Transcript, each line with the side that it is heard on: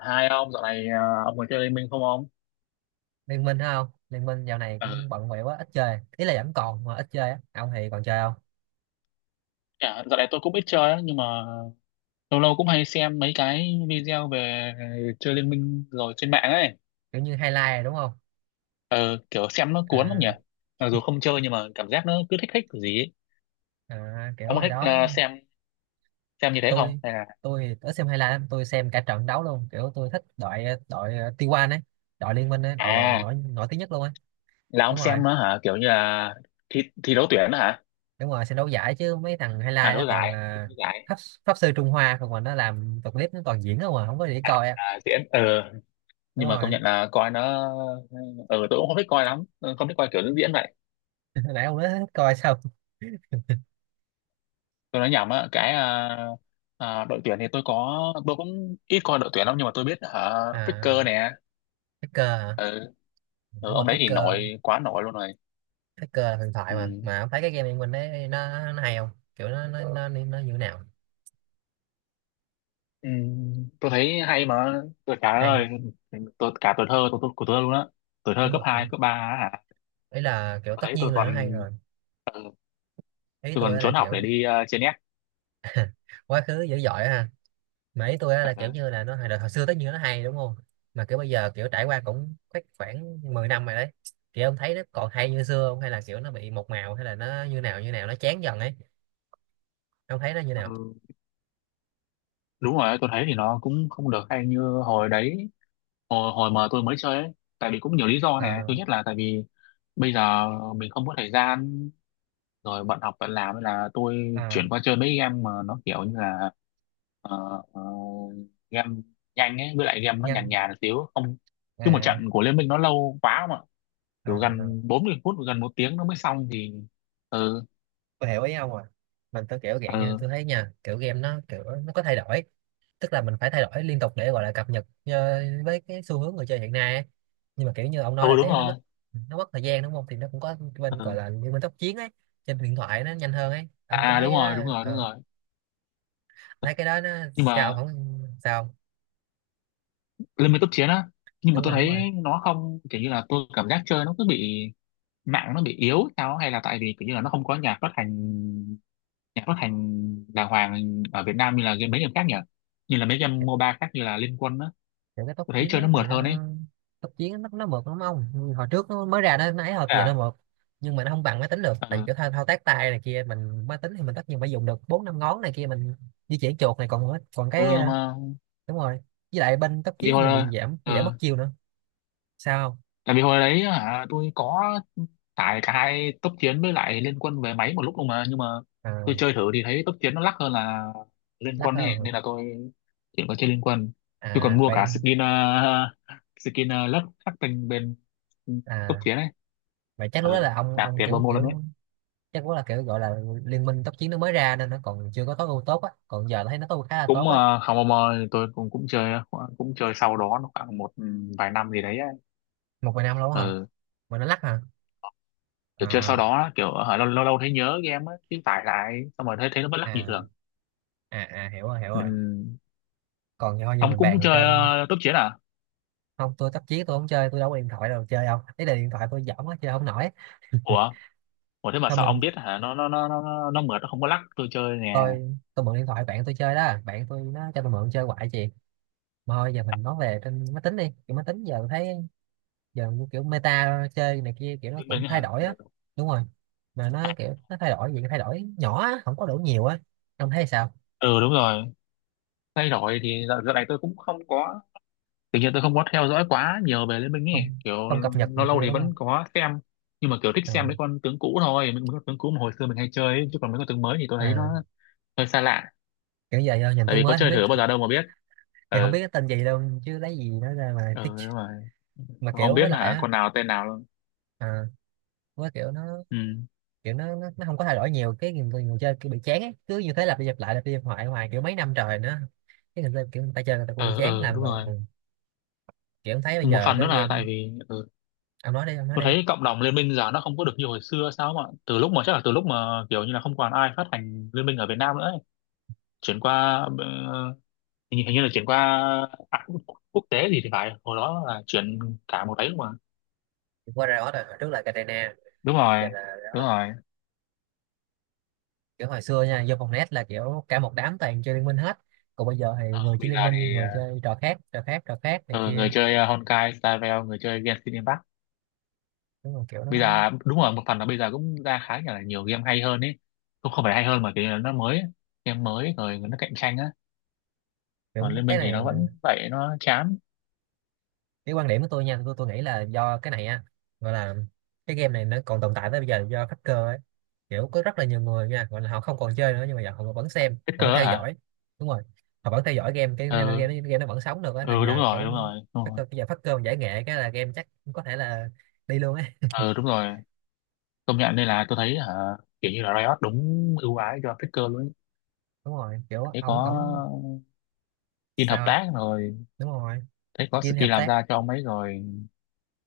left: Hai ông dạo này à, ông có chơi Liên Minh không ông?
right: Liên Minh hay không Liên Minh, dạo này
left: Ờ,
right: cũng bận bịu quá, ít chơi. Ý là vẫn còn mà ít chơi á. Ông thì còn chơi không?
left: dạ, dạo này tôi cũng ít chơi á, nhưng mà lâu lâu cũng hay xem mấy cái video về chơi Liên Minh rồi trên mạng ấy.
right: Kiểu như highlight rồi đúng không?
left: Ờ, Kiểu xem nó cuốn lắm nhỉ.
right: À,
left: Mặc dù không chơi nhưng mà cảm giác nó cứ thích thích cái gì ấy.
right: à, kiểu
left: Ông có
right: hồi
left: thích
right: đó
left: xem như thế không
right: tôi
left: hay là?
right: tôi thì ít xem highlight lắm, tôi xem cả trận đấu luôn. Kiểu tôi thích đội đội T1 ấy, đội Liên Minh ấy, đội gọi là
left: À,
right: nổi nổi tiếng nhất luôn ấy.
left: là ông
right: Đúng
left: xem
right: rồi,
left: nó hả, kiểu như là thi thi đấu tuyển đó hả?
right: đúng rồi, xem đấu giải chứ mấy thằng
left: À,
right: highlight đó
left: đấu
right: toàn
left: giải, thi
right: là
left: đấu giải.
right: pháp, pháp sư Trung Hoa, còn mà nó làm tập clip nó toàn diễn không mà không có gì để coi á.
left: À, diễn. Ờ
right: Đúng
left: nhưng mà công
right: rồi.
left: nhận là coi nó... ờ tôi cũng không thích coi lắm, không thích coi kiểu diễn vậy.
right: Nãy ông nói hết coi xong.
left: Tôi nói nhầm á cái đội tuyển thì tôi có, tôi cũng ít coi đội tuyển lắm nhưng mà tôi biết hả. Faker
right: À,
left: nè.
right: Faker hả?
left: ừ,
right: Đúng rồi,
left: ông đấy thì
right: Faker.
left: nổi quá, nổi luôn rồi.
right: Cái cờ là huyền thoại
left: Ừ.
right: Mà ông thấy cái game Liên Minh đấy nó hay không? Kiểu nó như thế nào?
left: Ừ. Tôi thấy hay mà, tôi cả
right: Hay.
left: ơi tôi cả tuổi thơ tôi của tôi luôn á. Tuổi thơ
right: Đúng
left: cấp
right: rồi,
left: 2 cấp 3 á hả?
right: ý là kiểu
left: Ở
right: tất
left: đấy tôi
right: nhiên là
left: còn...
right: nó hay rồi.
left: ừ,
right: Ý
left: tôi
right: tôi
left: còn
right: á là
left: trốn học để
right: kiểu
left: đi trên net.
right: quá khứ dữ dội ha. Mà ý tôi á là kiểu như là nó hồi xưa tất nhiên nó hay đúng không? Mà kiểu bây giờ kiểu trải qua cũng khoảng khoảng 10 năm rồi đấy, kiểu ông thấy nó còn hay như xưa không, hay là kiểu nó bị một màu, hay là nó như nào như nào, nó chán dần ấy. Ông thấy nó như nào?
left: Ừ. Đúng rồi, tôi thấy thì nó cũng không được hay như hồi đấy, hồi hồi mà tôi mới chơi ấy. Tại vì cũng nhiều lý do, này
right: À,
left: thứ nhất là tại vì bây giờ mình không có thời gian, rồi bận học bận làm nên là tôi
right: à,
left: chuyển qua chơi mấy game mà nó kiểu như là ờ, ờ, game nhanh ấy, với lại game nó nhàn
right: nhanh.
left: nhàn một xíu không. Chứ một trận
right: À,
left: của Liên Minh nó lâu quá mà, kiểu
right: à.
left: gần 40 phút gần một tiếng nó mới xong thì. Ừ.
right: Tôi hiểu ý ông rồi. Mình tôi kiểu dạng như
left: Ừ.
right: tôi thấy nha, kiểu game nó kiểu nó có thay đổi, tức là mình phải thay đổi liên tục để gọi là cập nhật với cái xu hướng người chơi hiện nay ấy. Nhưng mà kiểu như ông nói
left: Ừ
right: là
left: đúng
right: cái nó
left: rồi.
right: mất nó mất thời gian đúng không, thì nó cũng có bên gọi
left: Ừ.
right: là như bên tốc chiến ấy, trên điện thoại nó nhanh hơn ấy. Ông có
left: À
right: thấy
left: đúng
right: cái
left: rồi, đúng
right: đó
left: rồi, đúng rồi.
right: thấy cái đó nó
left: Nhưng
right: sao
left: mà
right: không sao.
left: lên mấy cấp chiến á, nhưng mà
right: Đúng
left: tôi
right: rồi, đúng rồi,
left: thấy nó không kiểu như là, tôi cảm giác chơi nó cứ bị mạng nó bị yếu sao á, hay là tại vì kiểu như là nó không có nhà phát hành, nhà phát hành đàng hoàng ở Việt Nam như là game mấy game khác nhỉ. Như là mấy game MOBA khác như là Liên Quân á,
right: những cái tốc
left: tôi thấy
right: chiến
left: chơi nó
right: ấy
left: mượt
right: thì
left: hơn ấy.
right: nó, tốc chiến nó mượt lắm ông. Hồi trước nó mới ra nó ấy, hồi
left: Thế
right: bây giờ nó
left: à.
right: mượt. Nhưng mà nó không bằng máy tính được, tại vì
left: Ừ,
right: cái thao tác tay này kia, mình máy tính thì mình tất nhiên phải dùng được bốn năm ngón này kia, mình di chuyển chuột này, còn còn cái
left: ừ mà
right: đúng rồi, với lại bên tốc
left: vì
right: chiến
left: hồi
right: thì bị
left: đó,
right: giảm bị giảm mất
left: ừ,
right: chiêu nữa. Sao không?
left: tại vì hồi đấy hả tôi có tải cả hai tốc chiến với lại Liên Quân về máy một lúc luôn mà, nhưng mà
right: À,
left: tôi chơi thử thì thấy tốc chiến nó lắc hơn là Liên
right: lắc
left: Quân ấy
right: hơn.
left: nên là tôi thì có chơi Liên Quân. Tôi còn
right: À
left: mua
right: vậy,
left: cả skin skin lớp khắc tinh bên cấp
right: à
left: tiến ấy.
right: vậy, chắc lúc đó
left: Ờ,
right: là ông
left: nạp
right: ông
left: tiền vào
right: kiểu
left: mua luôn đấy.
right: kiểu, chắc lúc đó là kiểu gọi là liên minh tốc chiến nó mới ra nên nó còn chưa có tối ưu tốt á, còn giờ thấy nó tối ưu khá là
left: Cũng
right: tốt á.
left: không mò, tôi cũng cũng chơi, cũng chơi sau đó nó khoảng một vài năm gì đấy ấy.
right: Một vài năm luôn á hả?
left: Ờ,
right: Mà nó lắc hả?
left: kiểu chơi sau
right: À,
left: đó kiểu lâu lâu lâu thấy nhớ game ấy cái tải lại xong rồi thấy thấy nó vẫn lắc như
right: à,
left: thường.
right: à, à, hiểu rồi, hiểu rồi.
left: Ừm,
right: Còn thôi giờ
left: ông
right: mình
left: cũng
right: bàn
left: chơi
right: trên,
left: tốc chiến à?
right: không, tôi tắt chiếc, tôi không chơi, tôi đâu có điện thoại đâu chơi đâu. Ý là điện thoại tôi dởm quá chơi không nổi.
left: Ủa, ủa thế mà
right: Thôi
left: sao ông
right: mình,
left: biết hả, nó mượt nó không có lắc, tôi chơi nè.
right: tôi mượn điện thoại bạn tôi chơi đó, bạn tôi nó cho tôi mượn chơi hoài chị. Mà thôi giờ mình nói về trên máy tính đi, kiểu máy tính giờ tôi thấy, giờ kiểu meta chơi này kia kiểu nó cũng
left: Mình
right: thay
left: hả?
right: đổi á.
left: Ờ,
right: Đúng rồi. Mà nó
left: À.
right: kiểu nó thay đổi gì, cái thay đổi nhỏ á, không có đủ nhiều á. Ông thấy sao?
left: Ừ đúng rồi, thay đổi thì dạo dạo này tôi cũng không có, tự nhiên tôi không có theo dõi quá nhiều về Liên Minh ấy
right: Không,
left: kiểu.
right: không cập nhật này
left: Lâu lâu
right: kia
left: thì
right: đúng không?
left: vẫn có xem nhưng mà kiểu thích
right: Ờ,
left: xem mấy con tướng cũ thôi, mấy mấy con tướng cũ mà hồi xưa mình hay chơi ấy. Chứ còn mấy con tướng mới thì tôi thấy nó
right: à,
left: hơi xa lạ.
right: kiểu giờ do nhìn
left: Tại
right: tướng
left: vì có
right: mới không
left: chơi
right: biết,
left: thử bao giờ đâu mà biết.
right: kiểu không
left: Ừ.
right: biết cái tên gì đâu chứ lấy gì nó ra mà
left: Ừ
right: thích.
left: đúng rồi.
right: Mà
left: Không
right: kiểu
left: biết
right: với lại
left: là
right: á,
left: con nào tên nào luôn.
right: à, với kiểu nó
left: Ừ.
right: kiểu nó không có thay đổi nhiều, cái người chơi kiểu bị chán ấy. Cứ như thế lặp đi lặp lại lặp đi lặp lại hoài kiểu mấy năm trời nữa, cái người chơi kiểu người ta chơi người ta cũng bị
left: Ừ.
right: chán
left: Ừ
right: làm
left: đúng
right: rồi, ừ.
left: rồi.
right: Kiểu thấy bây
left: Một
right: giờ
left: phần nữa
right: cái
left: là
right: game,
left: tại vì ừ,
right: ông nói đi, ông nói
left: tôi
right: đi,
left: thấy cộng đồng Liên Minh giờ nó không có được như hồi xưa sao, mà từ lúc mà chắc là từ lúc mà kiểu như là không còn ai phát hành Liên Minh ở Việt Nam nữa ấy. Chuyển qua ờ, hình như là chuyển qua à, quốc, quốc tế gì thì phải, hồi đó là chuyển cả một ấy mà.
right: qua Riot rồi, hồi trước là Katarina,
left: Đúng
right: giờ
left: rồi,
right: là
left: đúng
right: Riot.
left: rồi.
right: Kiểu hồi xưa nha, vô phòng net là kiểu cả một đám toàn chơi liên minh hết, còn bây giờ thì người chơi
left: Bây
right: liên
left: giờ
right: minh,
left: thì
right: người chơi trò khác trò khác trò khác này
left: ờ, người
right: kia.
left: chơi Honkai Star Rail, người chơi Genshin Impact.
right: Đúng rồi, kiểu
left: Bây
right: nó,
left: giờ đúng rồi, một phần là bây giờ cũng ra khá là nhiều game hay hơn ấy, cũng không phải hay hơn mà kiểu như là nó mới ấy. Game mới rồi nó cạnh tranh á, còn
right: kiểu
left: Liên
right: cái
left: Minh thì
right: này
left: nó
right: mà,
left: vẫn vậy, nó chán.
right: cái quan điểm của tôi nha, tôi nghĩ là do cái này á, gọi là cái game này nó còn tồn tại tới bây giờ do hacker ấy. Kiểu có rất là nhiều người nha, gọi là họ không còn chơi nữa nhưng mà giờ họ vẫn xem
left: Hết
right: vẫn
left: cơ á
right: theo
left: hả?
right: dõi. Đúng rồi, họ vẫn theo dõi game, cái nên
left: Ừ.
right: game nó vẫn sống được á, là
left: Ừ đúng
right: nhờ
left: rồi,
right: kiểu
left: đúng rồi, đúng rồi.
right: hacker. Bây giờ hacker giải nghệ cái là game chắc có thể là đi luôn ấy.
left: Ừ đúng rồi, công nhận đây là tôi thấy hả, kiểu như là Riot đúng ưu ái cho Faker luôn ấy.
right: Đúng rồi, kiểu
left: Thế
right: ổng
left: có
right: ổng
left: skin hợp
right: sao.
left: tác rồi,
right: Đúng rồi,
left: thấy có skin
right: Kim hợp
left: làm
right: tác
left: ra cho ông ấy rồi.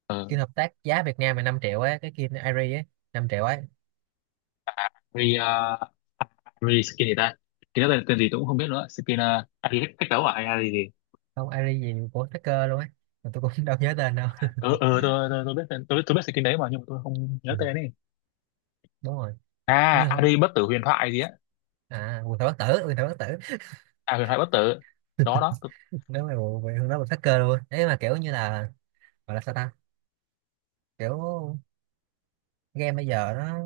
left: Ờ,
right: Kim hợp tác giá Việt Nam là 5 triệu ấy, cái Kim Airy ấy, 5 triệu ấy.
left: re re skin gì ta, skin đó tên gì tôi cũng không biết nữa, skin gì cách cách đấu à hay là gì.
right: Không, Airy gì của hacker luôn ấy, mà tôi cũng đâu nhớ tên đâu.
left: Ờ ờ, tôi tôi biết tên, tôi biết, tôi biết skin đấy mà nhưng mà tôi không
right: Ừ,
left: nhớ tên ấy.
right: đúng rồi.
left: À,
right: Như,
left: Ari bất tử huyền thoại gì á.
right: à, quần thảo bất tử, quần thảo bất tử.
left: À, huyền thoại bất tử. Đó đó tôi,
right: Nếu mà bộ về hướng đó mình phát cơ luôn ấy, mà kiểu như là, gọi là sao ta, kiểu game bây giờ nó.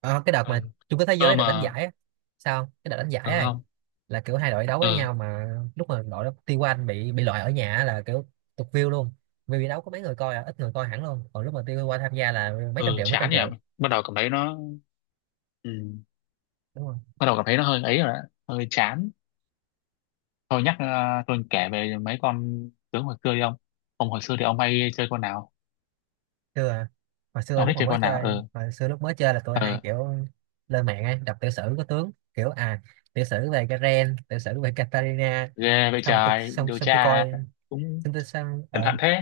right: Ờ, cái đợt mà
left: ờ
right: chung kết thế
left: ờ
right: giới được đánh
left: mà
right: giải á. Sao không? Cái đợt đánh
left: ừ
right: giải ấy
left: không.
right: là kiểu hai đội đấu với
left: Ờ
right: nhau mà, lúc mà đội T1 bị loại ở nhà á là kiểu tụt view luôn, vì bị đấu có mấy người coi, à, ít người coi hẳn luôn, còn lúc mà T1 tham gia là mấy
left: ờ
right: trăm triệu, mấy trăm
left: chán nhỉ,
right: triệu.
left: bắt đầu cảm thấy nó ừ,
right: Đúng rồi.
left: bắt đầu cảm thấy nó hơi ấy rồi á, hơi chán. Thôi nhắc tôi kể về mấy con tướng hồi xưa đi ông. Ông hồi xưa thì ông hay chơi con nào,
right: Xưa à? Hồi xưa
left: ông thích
right: lúc mà
left: chơi
right: mới
left: con nào?
right: chơi,
left: Ừ.
right: hồi xưa lúc mới chơi là tôi hay
left: Ờ,
right: kiểu lên mạng ấy đọc tiểu sử của tướng, kiểu à, tiểu sử về Garen, tiểu sử về Katarina.
left: ghê vậy
right: xong tôi
left: trời,
right: xong
left: điều
right: xong tôi
left: tra
right: coi
left: cũng
right: xong tôi xong
left: cẩn
right: ờ
left: thận thế.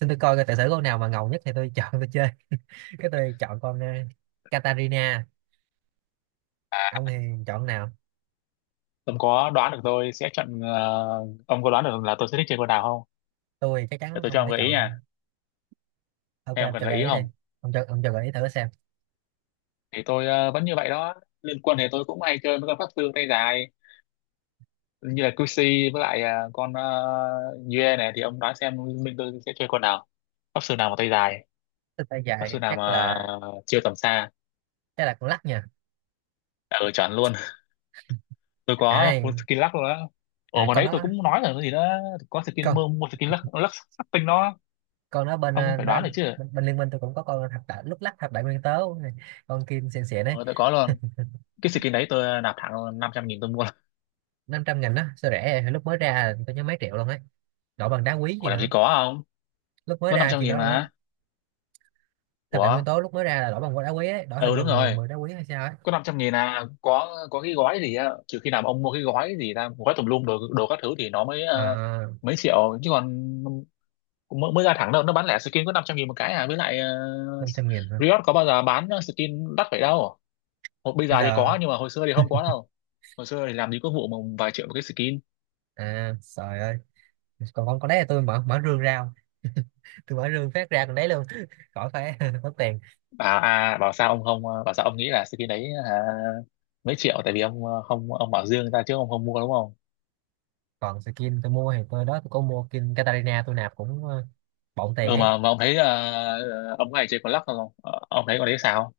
right: xong tôi coi cái tiểu sử con nào mà ngầu nhất thì tôi chọn tôi chơi. Cái tôi chọn con Katarina. Ông thì chọn nào?
left: Ông có đoán được tôi sẽ chọn, ông có đoán được là tôi sẽ thích chơi con nào không?
right: Tôi chắc
left: Để
right: chắn
left: tôi cho
right: ông
left: ông
right: sẽ
left: gợi ý
right: chọn.
left: nha,
right: Ok
left: hay ông
right: ông
left: cần
right: cho
left: gợi
right: gợi
left: ý
right: ý đi.
left: không?
right: Ông cho, ông cho gợi ý thử xem.
left: Thì tôi vẫn như vậy đó, liên quân thì tôi cũng hay chơi với con pháp sư tay dài, như là Cuxi với lại con Yue này, thì ông đoán xem mình tôi sẽ chơi con nào? Pháp sư nào mà tay dài,
right: Tôi tay
left: pháp
right: dài,
left: sư nào
right: chắc
left: mà
right: là,
left: chiêu tầm xa,
right: chắc là con lắc nha.
left: ừ, chọn luôn. Tôi có
right: À,
left: full skill lắc luôn á. Ồ
right: à,
left: mà
right: con
left: đấy tôi
right: đó.
left: cũng nói rồi cái gì đó, có skin
right: con
left: mua skin lắc tinh đó,
right: con đó bên
left: ông cũng phải
right: đó,
left: đoán được chứ.
right: bên liên minh tôi cũng có con thập đại lúc lắc, thập đại nguyên tố này. Con kim xịn xịn đấy.
left: Ờ, tôi có luôn. Cái skin đấy tôi nạp thẳng 500.000 tôi mua.
right: Năm trăm nghìn đó sao rẻ vậy? Lúc mới ra tôi nhớ mấy triệu luôn ấy, đổi bằng đá quý
left: Ủa
right: gì
left: làm gì
right: nữa.
left: có không?
right: Lúc mới
left: Có năm
right: ra
left: trăm
right: khi
left: nghìn
right: đó luôn á.
left: mà.
right: Thập đại nguyên
left: Ủa?
right: tố lúc mới ra là đổi bằng đá quý ấy, đổi hình
left: Ừ
right: như
left: đúng
right: mười
left: rồi.
right: mười đá quý hay sao ấy.
left: Có 500 nghìn à. Có cái gói gì á. Trừ khi nào mà ông mua cái gói gì ra, gói tùm lum đồ các thứ thì nó mới
right: À,
left: mấy triệu. Chứ còn mới ra thẳng đâu. Nó bán lẻ skin có 500.000 một cái à. Với lại uh,
right: 500.000 hả?
left: Riot có bao giờ bán skin đắt vậy đâu. Hồi, bây
right: Bây
left: giờ thì
right: giờ,
left: có nhưng mà hồi xưa thì không có đâu. Hồi xưa thì làm gì có vụ mà vài triệu một cái skin.
right: à trời ơi. Còn con đấy là tôi mở mở rương ra không? Tôi mở rương phát ra còn đấy luôn. Khỏi phải mất tiền.
left: Bảo à, bảo sao ông không bảo sao ông nghĩ là skin đấy hả mấy triệu, tại vì ông không, ông bảo dương ra chứ ông không mua đúng không.
right: Còn skin tôi mua thì tôi đó, tôi có mua skin Katarina, tôi nạp cũng bộn tiền
left: Ừ
right: ấy.
left: mà ông thấy ông này chơi có lắc không? Ờ, ông thấy con đấy sao?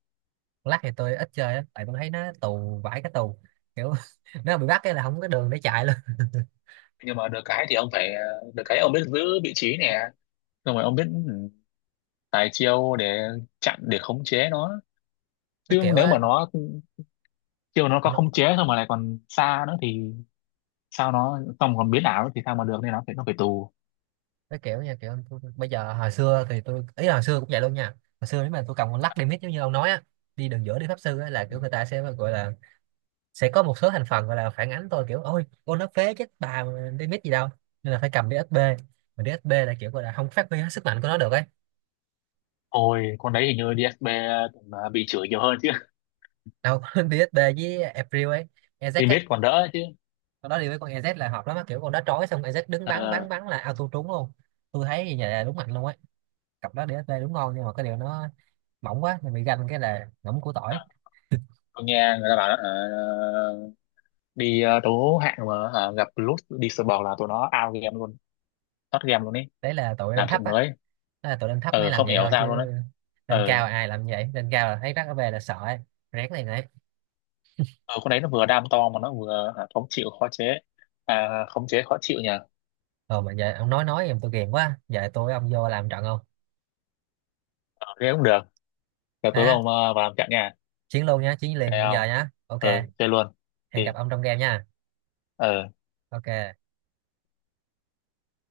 right: Lắc thì tôi ít chơi á, tại tôi thấy nó tù vãi, cái tù kiểu nó bị bắt cái là không có đường để chạy luôn.
left: Nhưng mà được cái thì ông phải được cái ông biết giữ vị trí nè, xong rồi ông biết ừ, tài chiêu để chặn, để khống chế nó.
right: Nó
left: Chứ
right: kiểu
left: nếu mà
right: á,
left: nó chiêu nó có
right: nó,
left: khống chế xong mà lại còn xa nữa thì sao, nó xong còn biến ảo nữa thì sao mà được, nên nó phải tù.
right: nó kiểu nha, kiểu tôi, bây giờ hồi xưa thì tôi, ý là hồi xưa cũng vậy luôn nha. Hồi xưa nếu mà tôi cầm con lắc đi mít giống như ông nói á, đi đường giữa đi Pháp Sư á, là kiểu người ta sẽ gọi là, sẽ có một số thành phần gọi là phản ánh tôi kiểu ôi con nó phế chết bà mà đi mít gì đâu, nên là phải cầm DSP. Mà DSP là kiểu gọi là không phát huy hết sức mạnh của nó được ấy.
left: Ôi, con đấy hình như DSP cũng, à, bị chửi nhiều hơn chứ.
right: Đâu, DSP với April ấy, Ezek á,
left: Limit còn đỡ chứ.
right: con đó đi với con EZ là hợp lắm á. Kiểu con đó trói xong EZ đứng bắn
left: Ờ,
right: bắn bắn là auto trúng luôn. Tôi thấy như vậy là đúng mạnh luôn á, cặp đó DSP đúng ngon, nhưng mà cái điều nó mỏng quá mình bị ganh cái là ngỗng củ tỏi.
left: tôi nghe người ta bảo đi đấu hạng mà gặp Lút đi sờ bò là tụi nó out game luôn, thoát game luôn ấy.
right: Đấy là tụi lên
left: Làm
right: thấp
left: chuyện
right: á,
left: mới.
right: đó là tụi lên thấp mới
left: Ờ
right: làm
left: không
right: vậy
left: hiểu
right: thôi
left: sao luôn đấy.
right: chứ lên cao
left: Ờ,
right: ai làm vậy. Lên cao là thấy rắc ở về là sợ ấy, rén này này.
left: ờ, con đấy nó vừa đam to mà nó vừa khống chịu khó chế, à, khống chế khó chịu nhỉ.
right: Ờ mà giờ ông nói em tôi ghiền quá, giờ tôi với ông vô làm trận không?
left: Ờ, thế cũng được, giờ
right: Thế
left: tối
right: á,
left: vào làm trận nha.
right: chiến luôn nhá, chiến
left: Ok
right: liền bây giờ
left: không?
right: nhá, ok.
left: Ờ, chơi luôn thì
right: Hẹn gặp ông trong game nha.
left: ờ.
right: Ok.